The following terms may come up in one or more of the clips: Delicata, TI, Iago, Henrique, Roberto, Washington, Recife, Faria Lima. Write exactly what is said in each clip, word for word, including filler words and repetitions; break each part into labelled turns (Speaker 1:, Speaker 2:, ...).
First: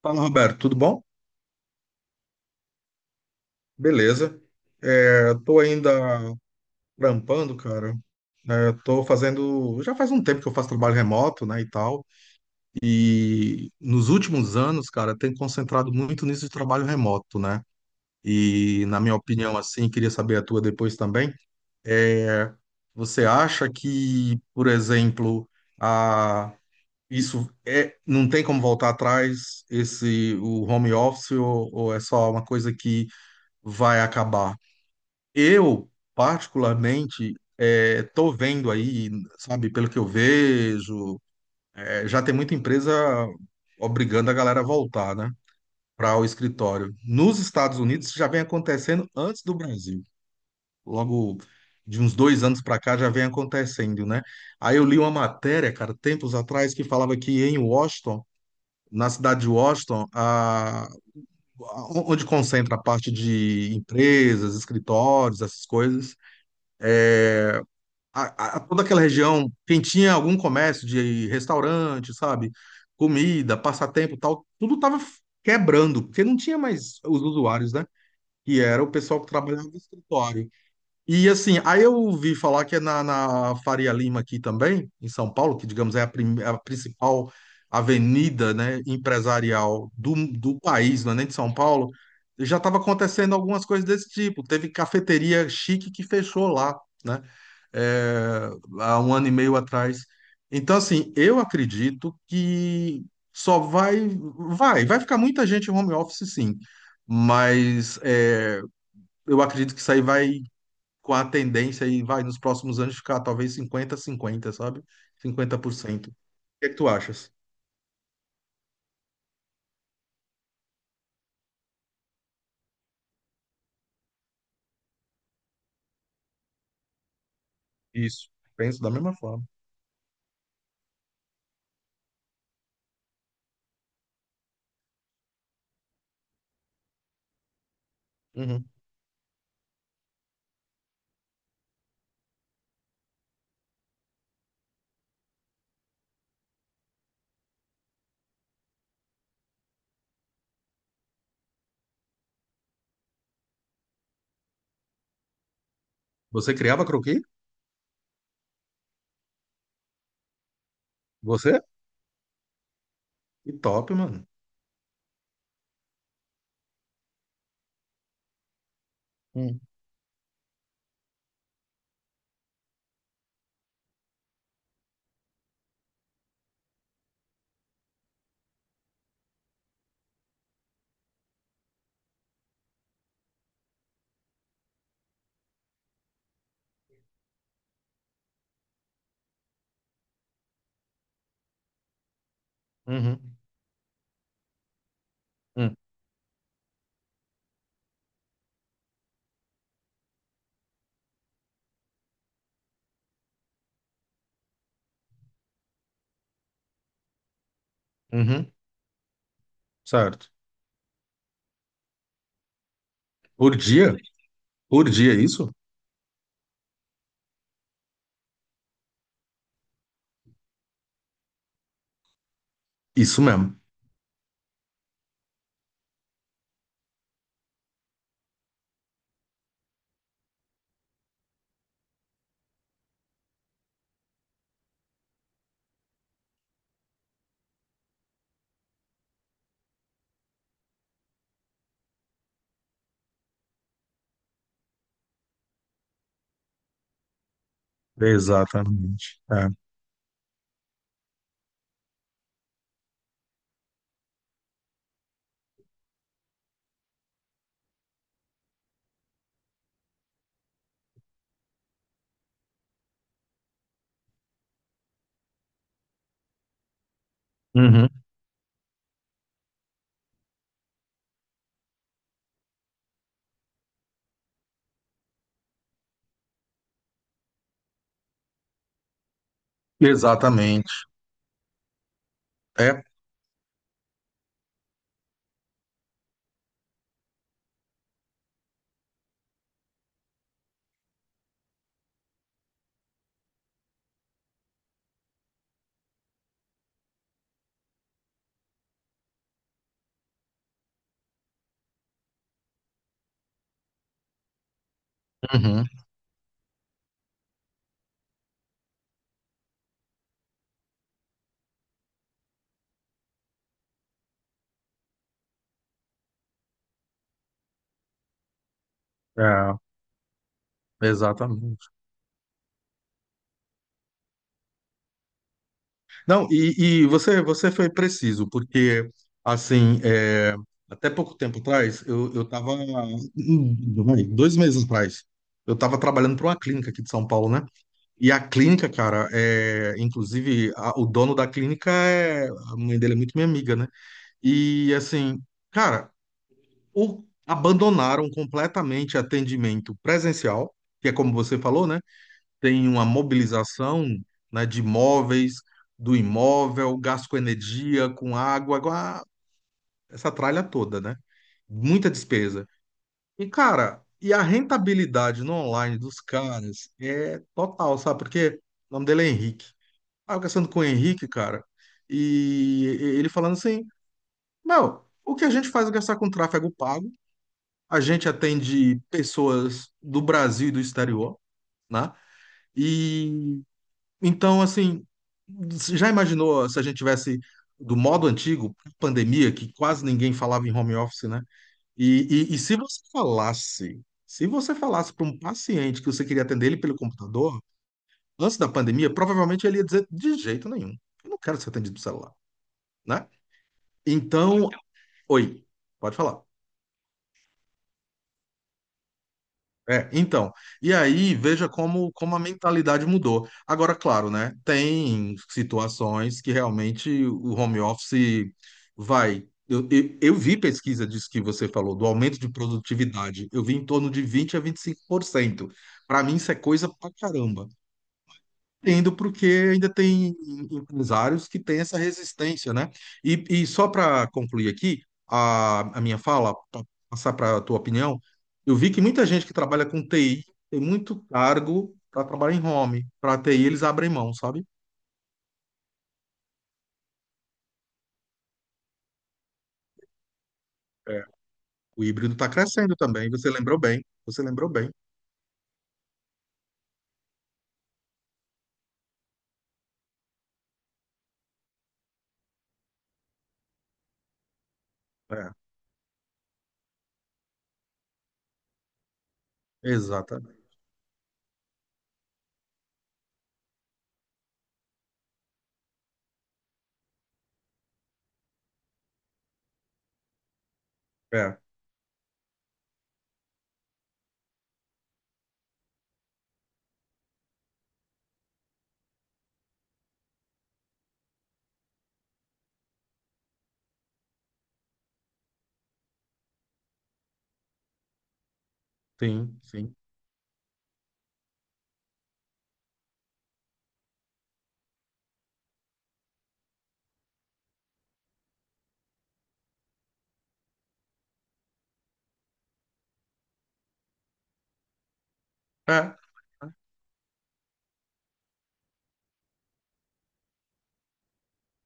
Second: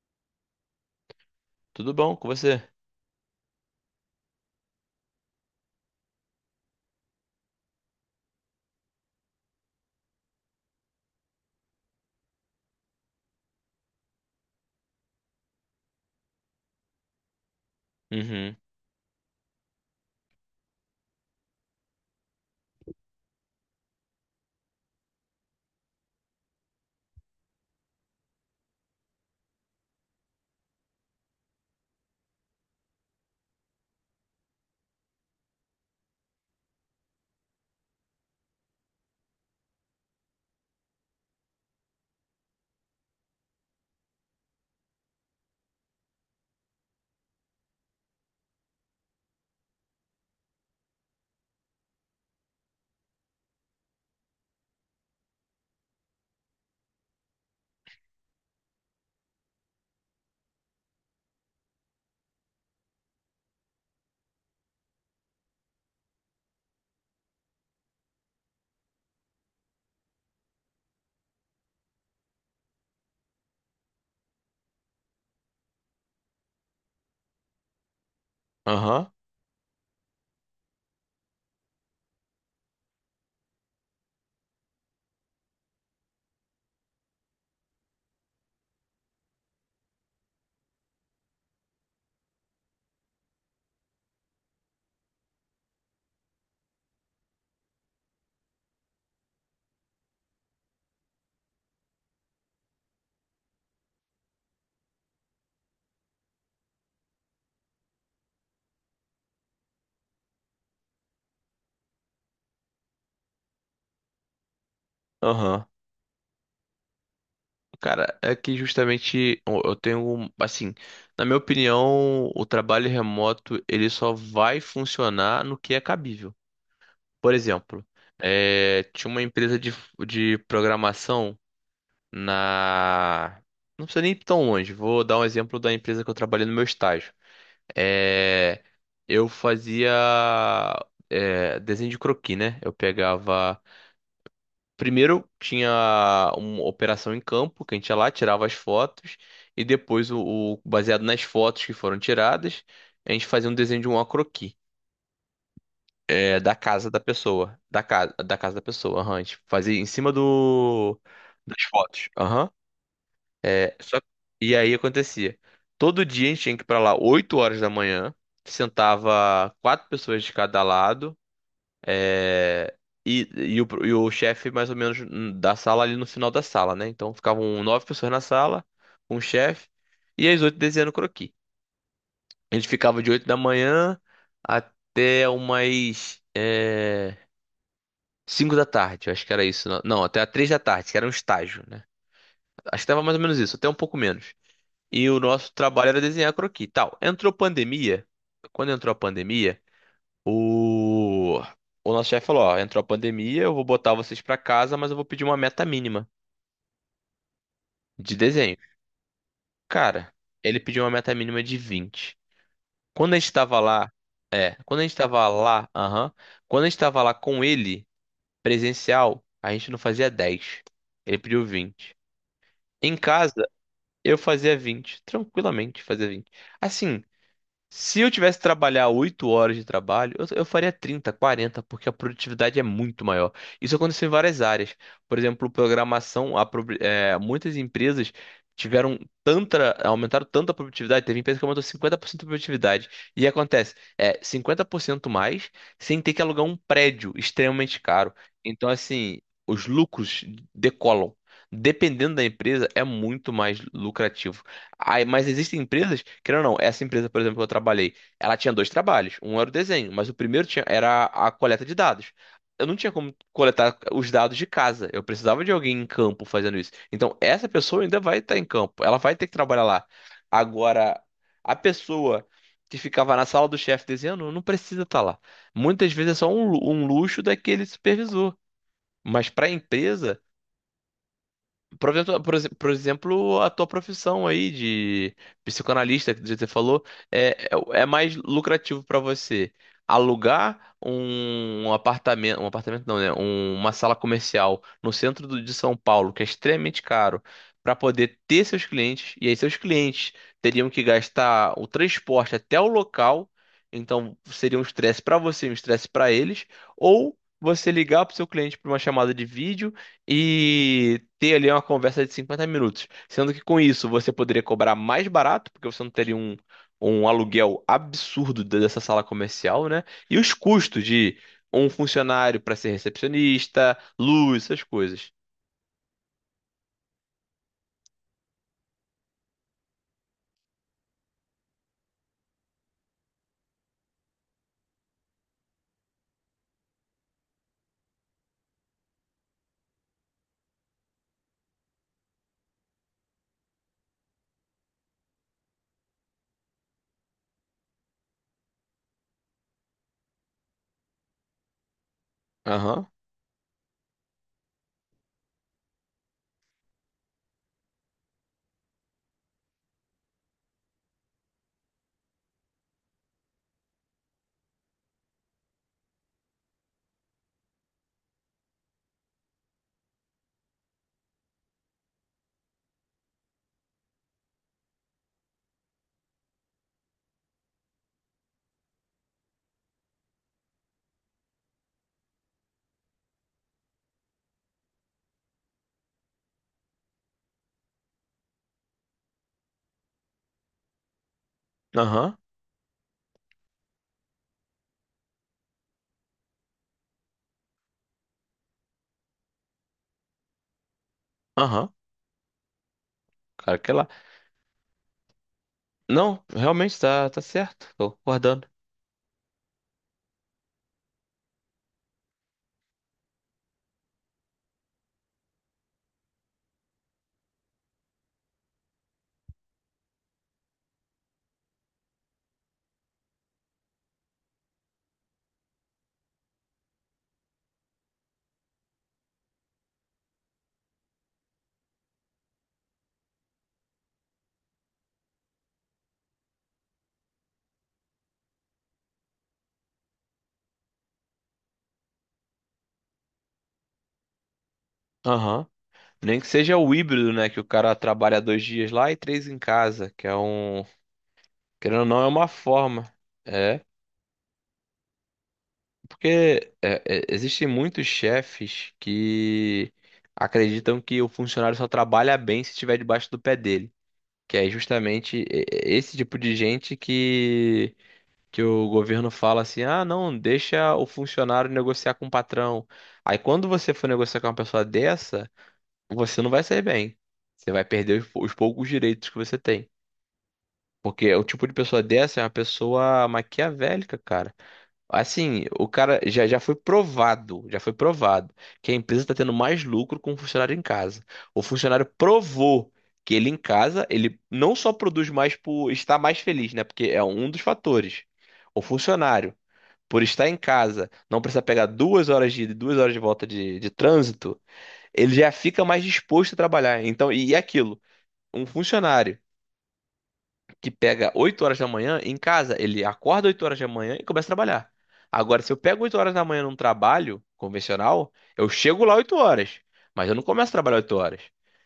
Speaker 1: Fala, Roberto, tudo bom?
Speaker 2: Tudo bom com você?
Speaker 1: Beleza. É, tô ainda trampando, cara. É, tô fazendo. Já faz um tempo que eu faço trabalho remoto, né, e tal. E nos últimos anos, cara, tenho concentrado muito nisso de trabalho remoto, né?
Speaker 2: Uhum.
Speaker 1: E, na minha opinião, assim, queria saber a tua depois também. É, você acha que, por exemplo, a. isso é, não tem como voltar atrás esse o home office ou ou é só uma coisa que vai acabar? Eu, particularmente, eh, tô vendo aí, sabe, pelo que eu vejo, eh, já tem muita empresa obrigando a galera a voltar, né, para o escritório. Nos Estados Unidos isso já vem acontecendo antes do Brasil. Logo de uns dois anos para cá já vem acontecendo, né? Aí eu li uma matéria, cara, tempos atrás, que falava que em Washington, na cidade de Washington, a, a- onde concentra a parte de empresas, escritórios, essas coisas a- a- toda aquela região, quem tinha algum comércio de restaurante, sabe? Comida, passatempo, e tal, tudo tava quebrando, porque não tinha mais os usuários, né? E era o
Speaker 2: Aham.
Speaker 1: pessoal que trabalhava no escritório. E assim, aí eu ouvi falar que é na, na Faria Lima aqui também, em São Paulo, que digamos é a, prim- é a principal avenida, né, empresarial do, do país, não é nem de São Paulo, já estava acontecendo algumas coisas desse tipo. Teve cafeteria chique que fechou lá, né, é, há um ano e meio atrás. Então, assim, eu acredito que só vai, vai, vai ficar muita gente em home office, sim, mas é, eu acredito que isso aí vai com a tendência aí, vai, nos próximos anos ficar talvez 50 cinquenta sabe?
Speaker 2: Aham.
Speaker 1: cinquenta por cento. O que é que tu achas?
Speaker 2: Cara, é que justamente eu eu tenho, um- assim, na minha opinião, o trabalho remoto ele só vai funcionar no que é cabível. Por exemplo,
Speaker 1: Isso. Penso
Speaker 2: é,
Speaker 1: da
Speaker 2: tinha
Speaker 1: mesma
Speaker 2: uma
Speaker 1: forma.
Speaker 2: empresa de, de programação na. Não precisa nem ir tão longe, vou dar um exemplo da empresa que eu trabalhei no meu estágio. É,
Speaker 1: Uhum.
Speaker 2: eu fazia, é, desenho de croquis, né? Eu pegava. Primeiro tinha uma operação em campo, que a gente ia lá, tirava as fotos, e depois, o, o- baseado nas fotos que foram tiradas, a gente fazia um desenho de um croquis, é,
Speaker 1: Você
Speaker 2: da
Speaker 1: criava
Speaker 2: casa da
Speaker 1: croquis?
Speaker 2: pessoa. Da, casa da casa da pessoa, aham, a gente fazia em cima do,
Speaker 1: Você?
Speaker 2: das fotos. Aham.
Speaker 1: Que
Speaker 2: É,
Speaker 1: top,
Speaker 2: só,
Speaker 1: mano.
Speaker 2: e aí acontecia. Todo dia a gente tinha que ir pra lá oito horas da manhã, sentava
Speaker 1: Hum,
Speaker 2: quatro pessoas de cada lado. É, E, e o, e o chefe, mais ou menos, hum, da sala ali no final da sala, né? Então ficavam nove pessoas na sala, um chefe, e as oito desenhando croquis. A gente ficava de oito da manhã até umas é, cinco da tarde, eu acho que era isso. Não, não, até a três da tarde, que era um estágio, né? Acho que tava mais ou
Speaker 1: Uhum.
Speaker 2: menos isso, até um pouco menos. E o nosso
Speaker 1: Hum,
Speaker 2: trabalho era desenhar croquis, tal. Entrou pandemia. Quando entrou a pandemia, O, o nosso chefe falou: Ó, entrou a pandemia, eu vou botar vocês pra casa, mas eu vou pedir uma meta mínima de
Speaker 1: uhum.
Speaker 2: desenho. Cara,
Speaker 1: Certo.
Speaker 2: ele pediu uma meta mínima de vinte. Quando a gente
Speaker 1: Por
Speaker 2: tava lá,
Speaker 1: dia?
Speaker 2: é, quando a
Speaker 1: Por
Speaker 2: gente
Speaker 1: dia,
Speaker 2: tava
Speaker 1: isso?
Speaker 2: lá, aham, quando a gente tava lá com ele, presencial, a gente não fazia dez. Ele pediu vinte. Em
Speaker 1: Isso
Speaker 2: casa,
Speaker 1: mesmo.
Speaker 2: eu fazia vinte, tranquilamente fazia vinte. Assim, se eu tivesse que trabalhar oito horas de trabalho, eu, eu faria trinta, quarenta, porque a produtividade é muito maior. Isso aconteceu em várias áreas. Por exemplo, programação, a pro- é, muitas empresas tiveram tanta, aumentaram tanto a produtividade, teve empresa que aumentou cinquenta por cento a produtividade. E acontece, é cinquenta por cento mais sem ter que alugar um prédio extremamente caro. Então, assim,
Speaker 1: Exatamente. É.
Speaker 2: os lucros decolam. Dependendo da empresa, é muito mais lucrativo. Aí, mas existem empresas, querendo ou não, essa empresa, por exemplo, que eu trabalhei, ela tinha dois trabalhos. Um era o desenho, mas o primeiro tinha- era a coleta de dados. Eu não tinha como coletar os dados de casa. Eu precisava de alguém em campo fazendo isso. Então, essa pessoa
Speaker 1: Uhum.
Speaker 2: ainda vai estar em campo. Ela vai ter que trabalhar lá. Agora, a pessoa que ficava na sala do chefe desenhando não precisa estar lá. Muitas vezes é só um, lu- um luxo daquele supervisor. Mas para a empresa.
Speaker 1: Exatamente.
Speaker 2: Por exemplo, por exe- por
Speaker 1: É.
Speaker 2: exemplo, a tua profissão aí de psicanalista, que você falou, é, é, é mais lucrativo para você alugar um apartamento, um apartamento não, né? Um- uma sala comercial no centro do- de São Paulo, que é extremamente caro, para poder ter seus clientes, e aí seus clientes teriam que gastar o transporte até o local, então seria um estresse para você, um
Speaker 1: Uhum.
Speaker 2: estresse para eles, ou você ligar para o seu cliente para uma chamada de vídeo e ter ali uma conversa de cinquenta minutos. Sendo que com isso você poderia cobrar mais barato, porque você não teria um, um aluguel absurdo de- dessa sala
Speaker 1: É.
Speaker 2: comercial, né? E os custos de um
Speaker 1: Exatamente.
Speaker 2: funcionário para ser recepcionista, luz, essas coisas.
Speaker 1: Não, e, e você, você foi preciso, porque, assim, é, até pouco tempo atrás, eu, eu tava, hum, vai, dois meses atrás, eu estava trabalhando para uma clínica aqui de São Paulo, né? E a clínica, cara, é, inclusive, a- o dono da clínica é, a mãe dele é muito minha amiga, né? E, assim, cara, o- abandonaram completamente atendimento presencial, que é como você falou, né? Tem uma
Speaker 2: Aham,
Speaker 1: mobilização, né, de móveis, do imóvel, gasto com energia, com água, agora essa tralha toda, né? Muita despesa. E, cara, e a rentabilidade no online dos caras é total, sabe? Porque o nome dele é Henrique. Ah, eu conversando com o Henrique, cara, e e- ele falando assim, meu, o que a gente faz é gastar com tráfego pago, a gente atende pessoas do Brasil e do exterior, né? E Então, assim, você já imaginou se a gente tivesse do modo antigo, pandemia, que quase ninguém falava em home office, né?
Speaker 2: aham,
Speaker 1: E, e, e se você falasse, se você falasse para um paciente que você queria atender ele pelo computador, antes da pandemia, provavelmente ele ia dizer de jeito nenhum. Eu não quero ser
Speaker 2: aham.
Speaker 1: atendido pelo celular, né?
Speaker 2: Cara, que lá.
Speaker 1: Então, oi, pode falar.
Speaker 2: Não, realmente tá, tá certo. Tô concordando.
Speaker 1: É, então, e aí veja como, como a mentalidade mudou. Agora, claro, né? Tem situações que realmente o home office vai. Eu, eu, eu vi pesquisa disso que você falou, do aumento de produtividade. Eu vi em torno de vinte a vinte e cinco por cento. Para mim, isso é coisa pra caramba. Entendo porque ainda tem empresários que têm essa resistência, né? E, e só para concluir aqui a, a minha fala, para passar para a tua opinião, eu vi que muita gente que trabalha com T I tem muito cargo para trabalhar em home. Para T I eles abrem mão, sabe?
Speaker 2: Aham. Nem que seja o híbrido, né? Que o cara trabalha dois dias lá e três em casa, que é um.
Speaker 1: É.
Speaker 2: Querendo
Speaker 1: O
Speaker 2: ou não, é
Speaker 1: híbrido
Speaker 2: uma
Speaker 1: está crescendo
Speaker 2: forma.
Speaker 1: também, você lembrou
Speaker 2: É.
Speaker 1: bem, você lembrou bem.
Speaker 2: Porque é, é, existem muitos chefes que acreditam que o funcionário só trabalha bem se estiver debaixo do pé dele. Que é justamente e-
Speaker 1: É,
Speaker 2: e- esse tipo de gente que, que o governo fala assim: ah, não,
Speaker 1: exatamente.
Speaker 2: deixa o funcionário negociar com o patrão. Aí quando você for negociar com uma pessoa dessa, você não vai sair bem. Você vai perder os, pou- os poucos direitos que você tem. Porque o
Speaker 1: É,
Speaker 2: tipo de pessoa dessa é uma pessoa maquiavélica, cara. Assim, o cara já, já foi provado, já foi provado que a empresa está tendo mais lucro com o funcionário em casa. O funcionário provou que ele em casa, ele não só produz mais por estar mais feliz, né? Porque é um dos fatores. O funcionário,
Speaker 1: sim, sim.
Speaker 2: por estar em casa, não precisa pegar duas horas de ida e duas horas de volta de, de trânsito, ele já fica mais disposto a trabalhar. Então, e e aquilo, um funcionário que pega oito horas da manhã em casa, ele acorda oito horas da manhã e começa a trabalhar. Agora, se eu pego
Speaker 1: É,
Speaker 2: oito horas da manhã num trabalho convencional, eu chego lá oito horas, mas eu não começo a trabalhar oito horas.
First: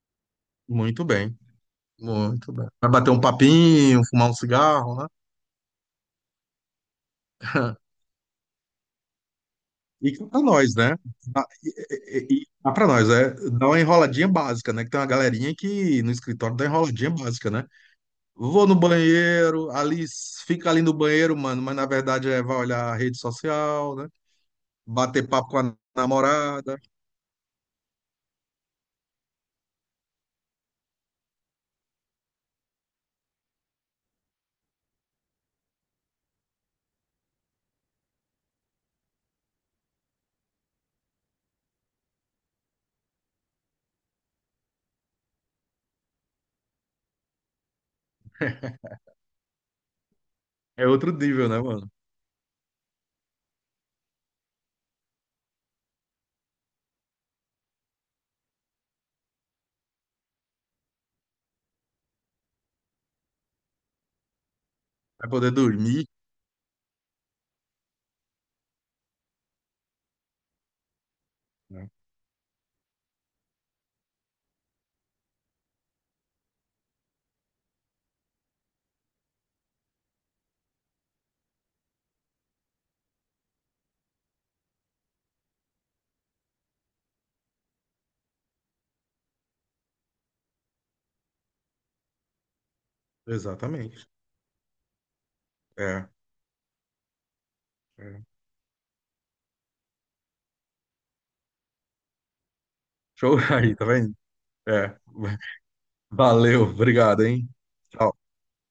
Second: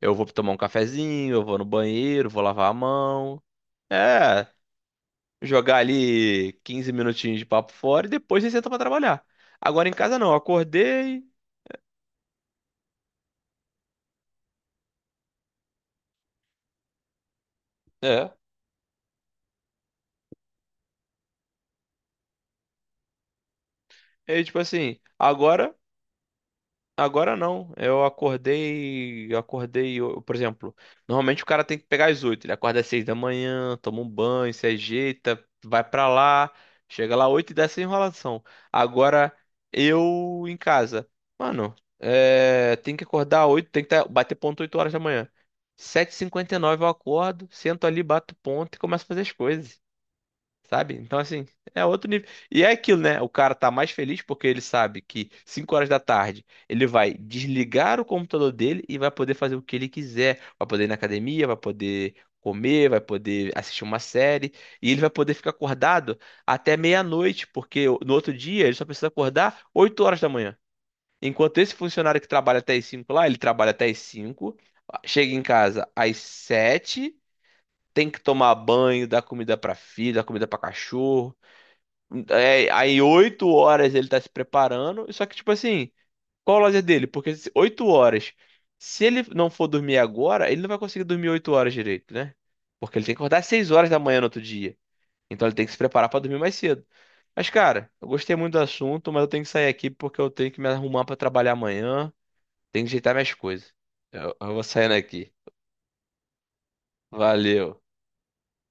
Speaker 2: Eu vou tomar um
Speaker 1: muito
Speaker 2: cafezinho,
Speaker 1: bem,
Speaker 2: eu vou no banheiro, vou
Speaker 1: muito bem.
Speaker 2: lavar a
Speaker 1: Vai bater um
Speaker 2: mão.
Speaker 1: papinho, fumar um
Speaker 2: É,
Speaker 1: cigarro, né?
Speaker 2: jogar ali quinze minutinhos de papo fora e depois você senta pra trabalhar. Agora em
Speaker 1: E
Speaker 2: casa
Speaker 1: cá
Speaker 2: não, eu
Speaker 1: pra nós, né?
Speaker 2: acordei.
Speaker 1: Ah, E, e, e cá pra nós, é, dá uma enroladinha básica, né? Que tem uma galerinha que no escritório dá enroladinha básica, né?
Speaker 2: É.
Speaker 1: Vou no banheiro, ali s- fica ali no banheiro, mano, mas na verdade é vai olhar a rede social, né?
Speaker 2: E tipo assim,
Speaker 1: Bater papo com
Speaker 2: agora
Speaker 1: a namorada.
Speaker 2: Agora não. Eu acordei, acordei, eu- por exemplo, normalmente o cara tem que pegar às oito. Ele acorda às seis da manhã, toma um banho, se ajeita, vai pra lá, chega lá às oito e dá essa enrolação. Agora eu em casa, mano, é, tem que acordar às oito, tem que tá- bater ponto oito horas da manhã. Sete e cinquenta e nove eu acordo, sento ali, bato ponto e começo a fazer as coisas.
Speaker 1: É
Speaker 2: Sabe?
Speaker 1: outro
Speaker 2: Então, assim,
Speaker 1: nível, né,
Speaker 2: é
Speaker 1: mano?
Speaker 2: outro nível. E é aquilo, né? O cara tá mais feliz porque ele sabe que cinco horas da tarde ele vai desligar o computador dele e vai poder fazer o que ele quiser. Vai poder ir na academia, vai poder comer, vai poder assistir uma série. E ele vai
Speaker 1: Vai
Speaker 2: poder ficar
Speaker 1: poder dormir,
Speaker 2: acordado até meia-noite, porque no outro dia ele só precisa acordar oito horas da manhã. Enquanto esse
Speaker 1: né?
Speaker 2: funcionário que trabalha até as cinco lá, ele trabalha até as cinco, chega em casa às sete. Tem que tomar banho, dar comida pra filho, dar comida pra cachorro, é, aí oito horas ele tá se preparando. Só que, tipo assim, qual o lazer dele? Porque se- oito horas. Se ele não for dormir agora, ele não vai conseguir dormir oito horas direito, né? Porque ele tem que acordar às seis horas da
Speaker 1: Exatamente.
Speaker 2: manhã no outro dia. Então ele tem que se preparar
Speaker 1: É,
Speaker 2: pra dormir mais cedo. Mas, cara, eu
Speaker 1: é.
Speaker 2: gostei muito do assunto, mas eu tenho que sair aqui porque eu tenho que me arrumar pra trabalhar amanhã. Tenho que ajeitar minhas
Speaker 1: Show
Speaker 2: coisas.
Speaker 1: aí, tá vendo?
Speaker 2: Eu, eu vou saindo
Speaker 1: É.
Speaker 2: aqui.
Speaker 1: Valeu, obrigado, hein?
Speaker 2: Valeu.
Speaker 1: Tchau.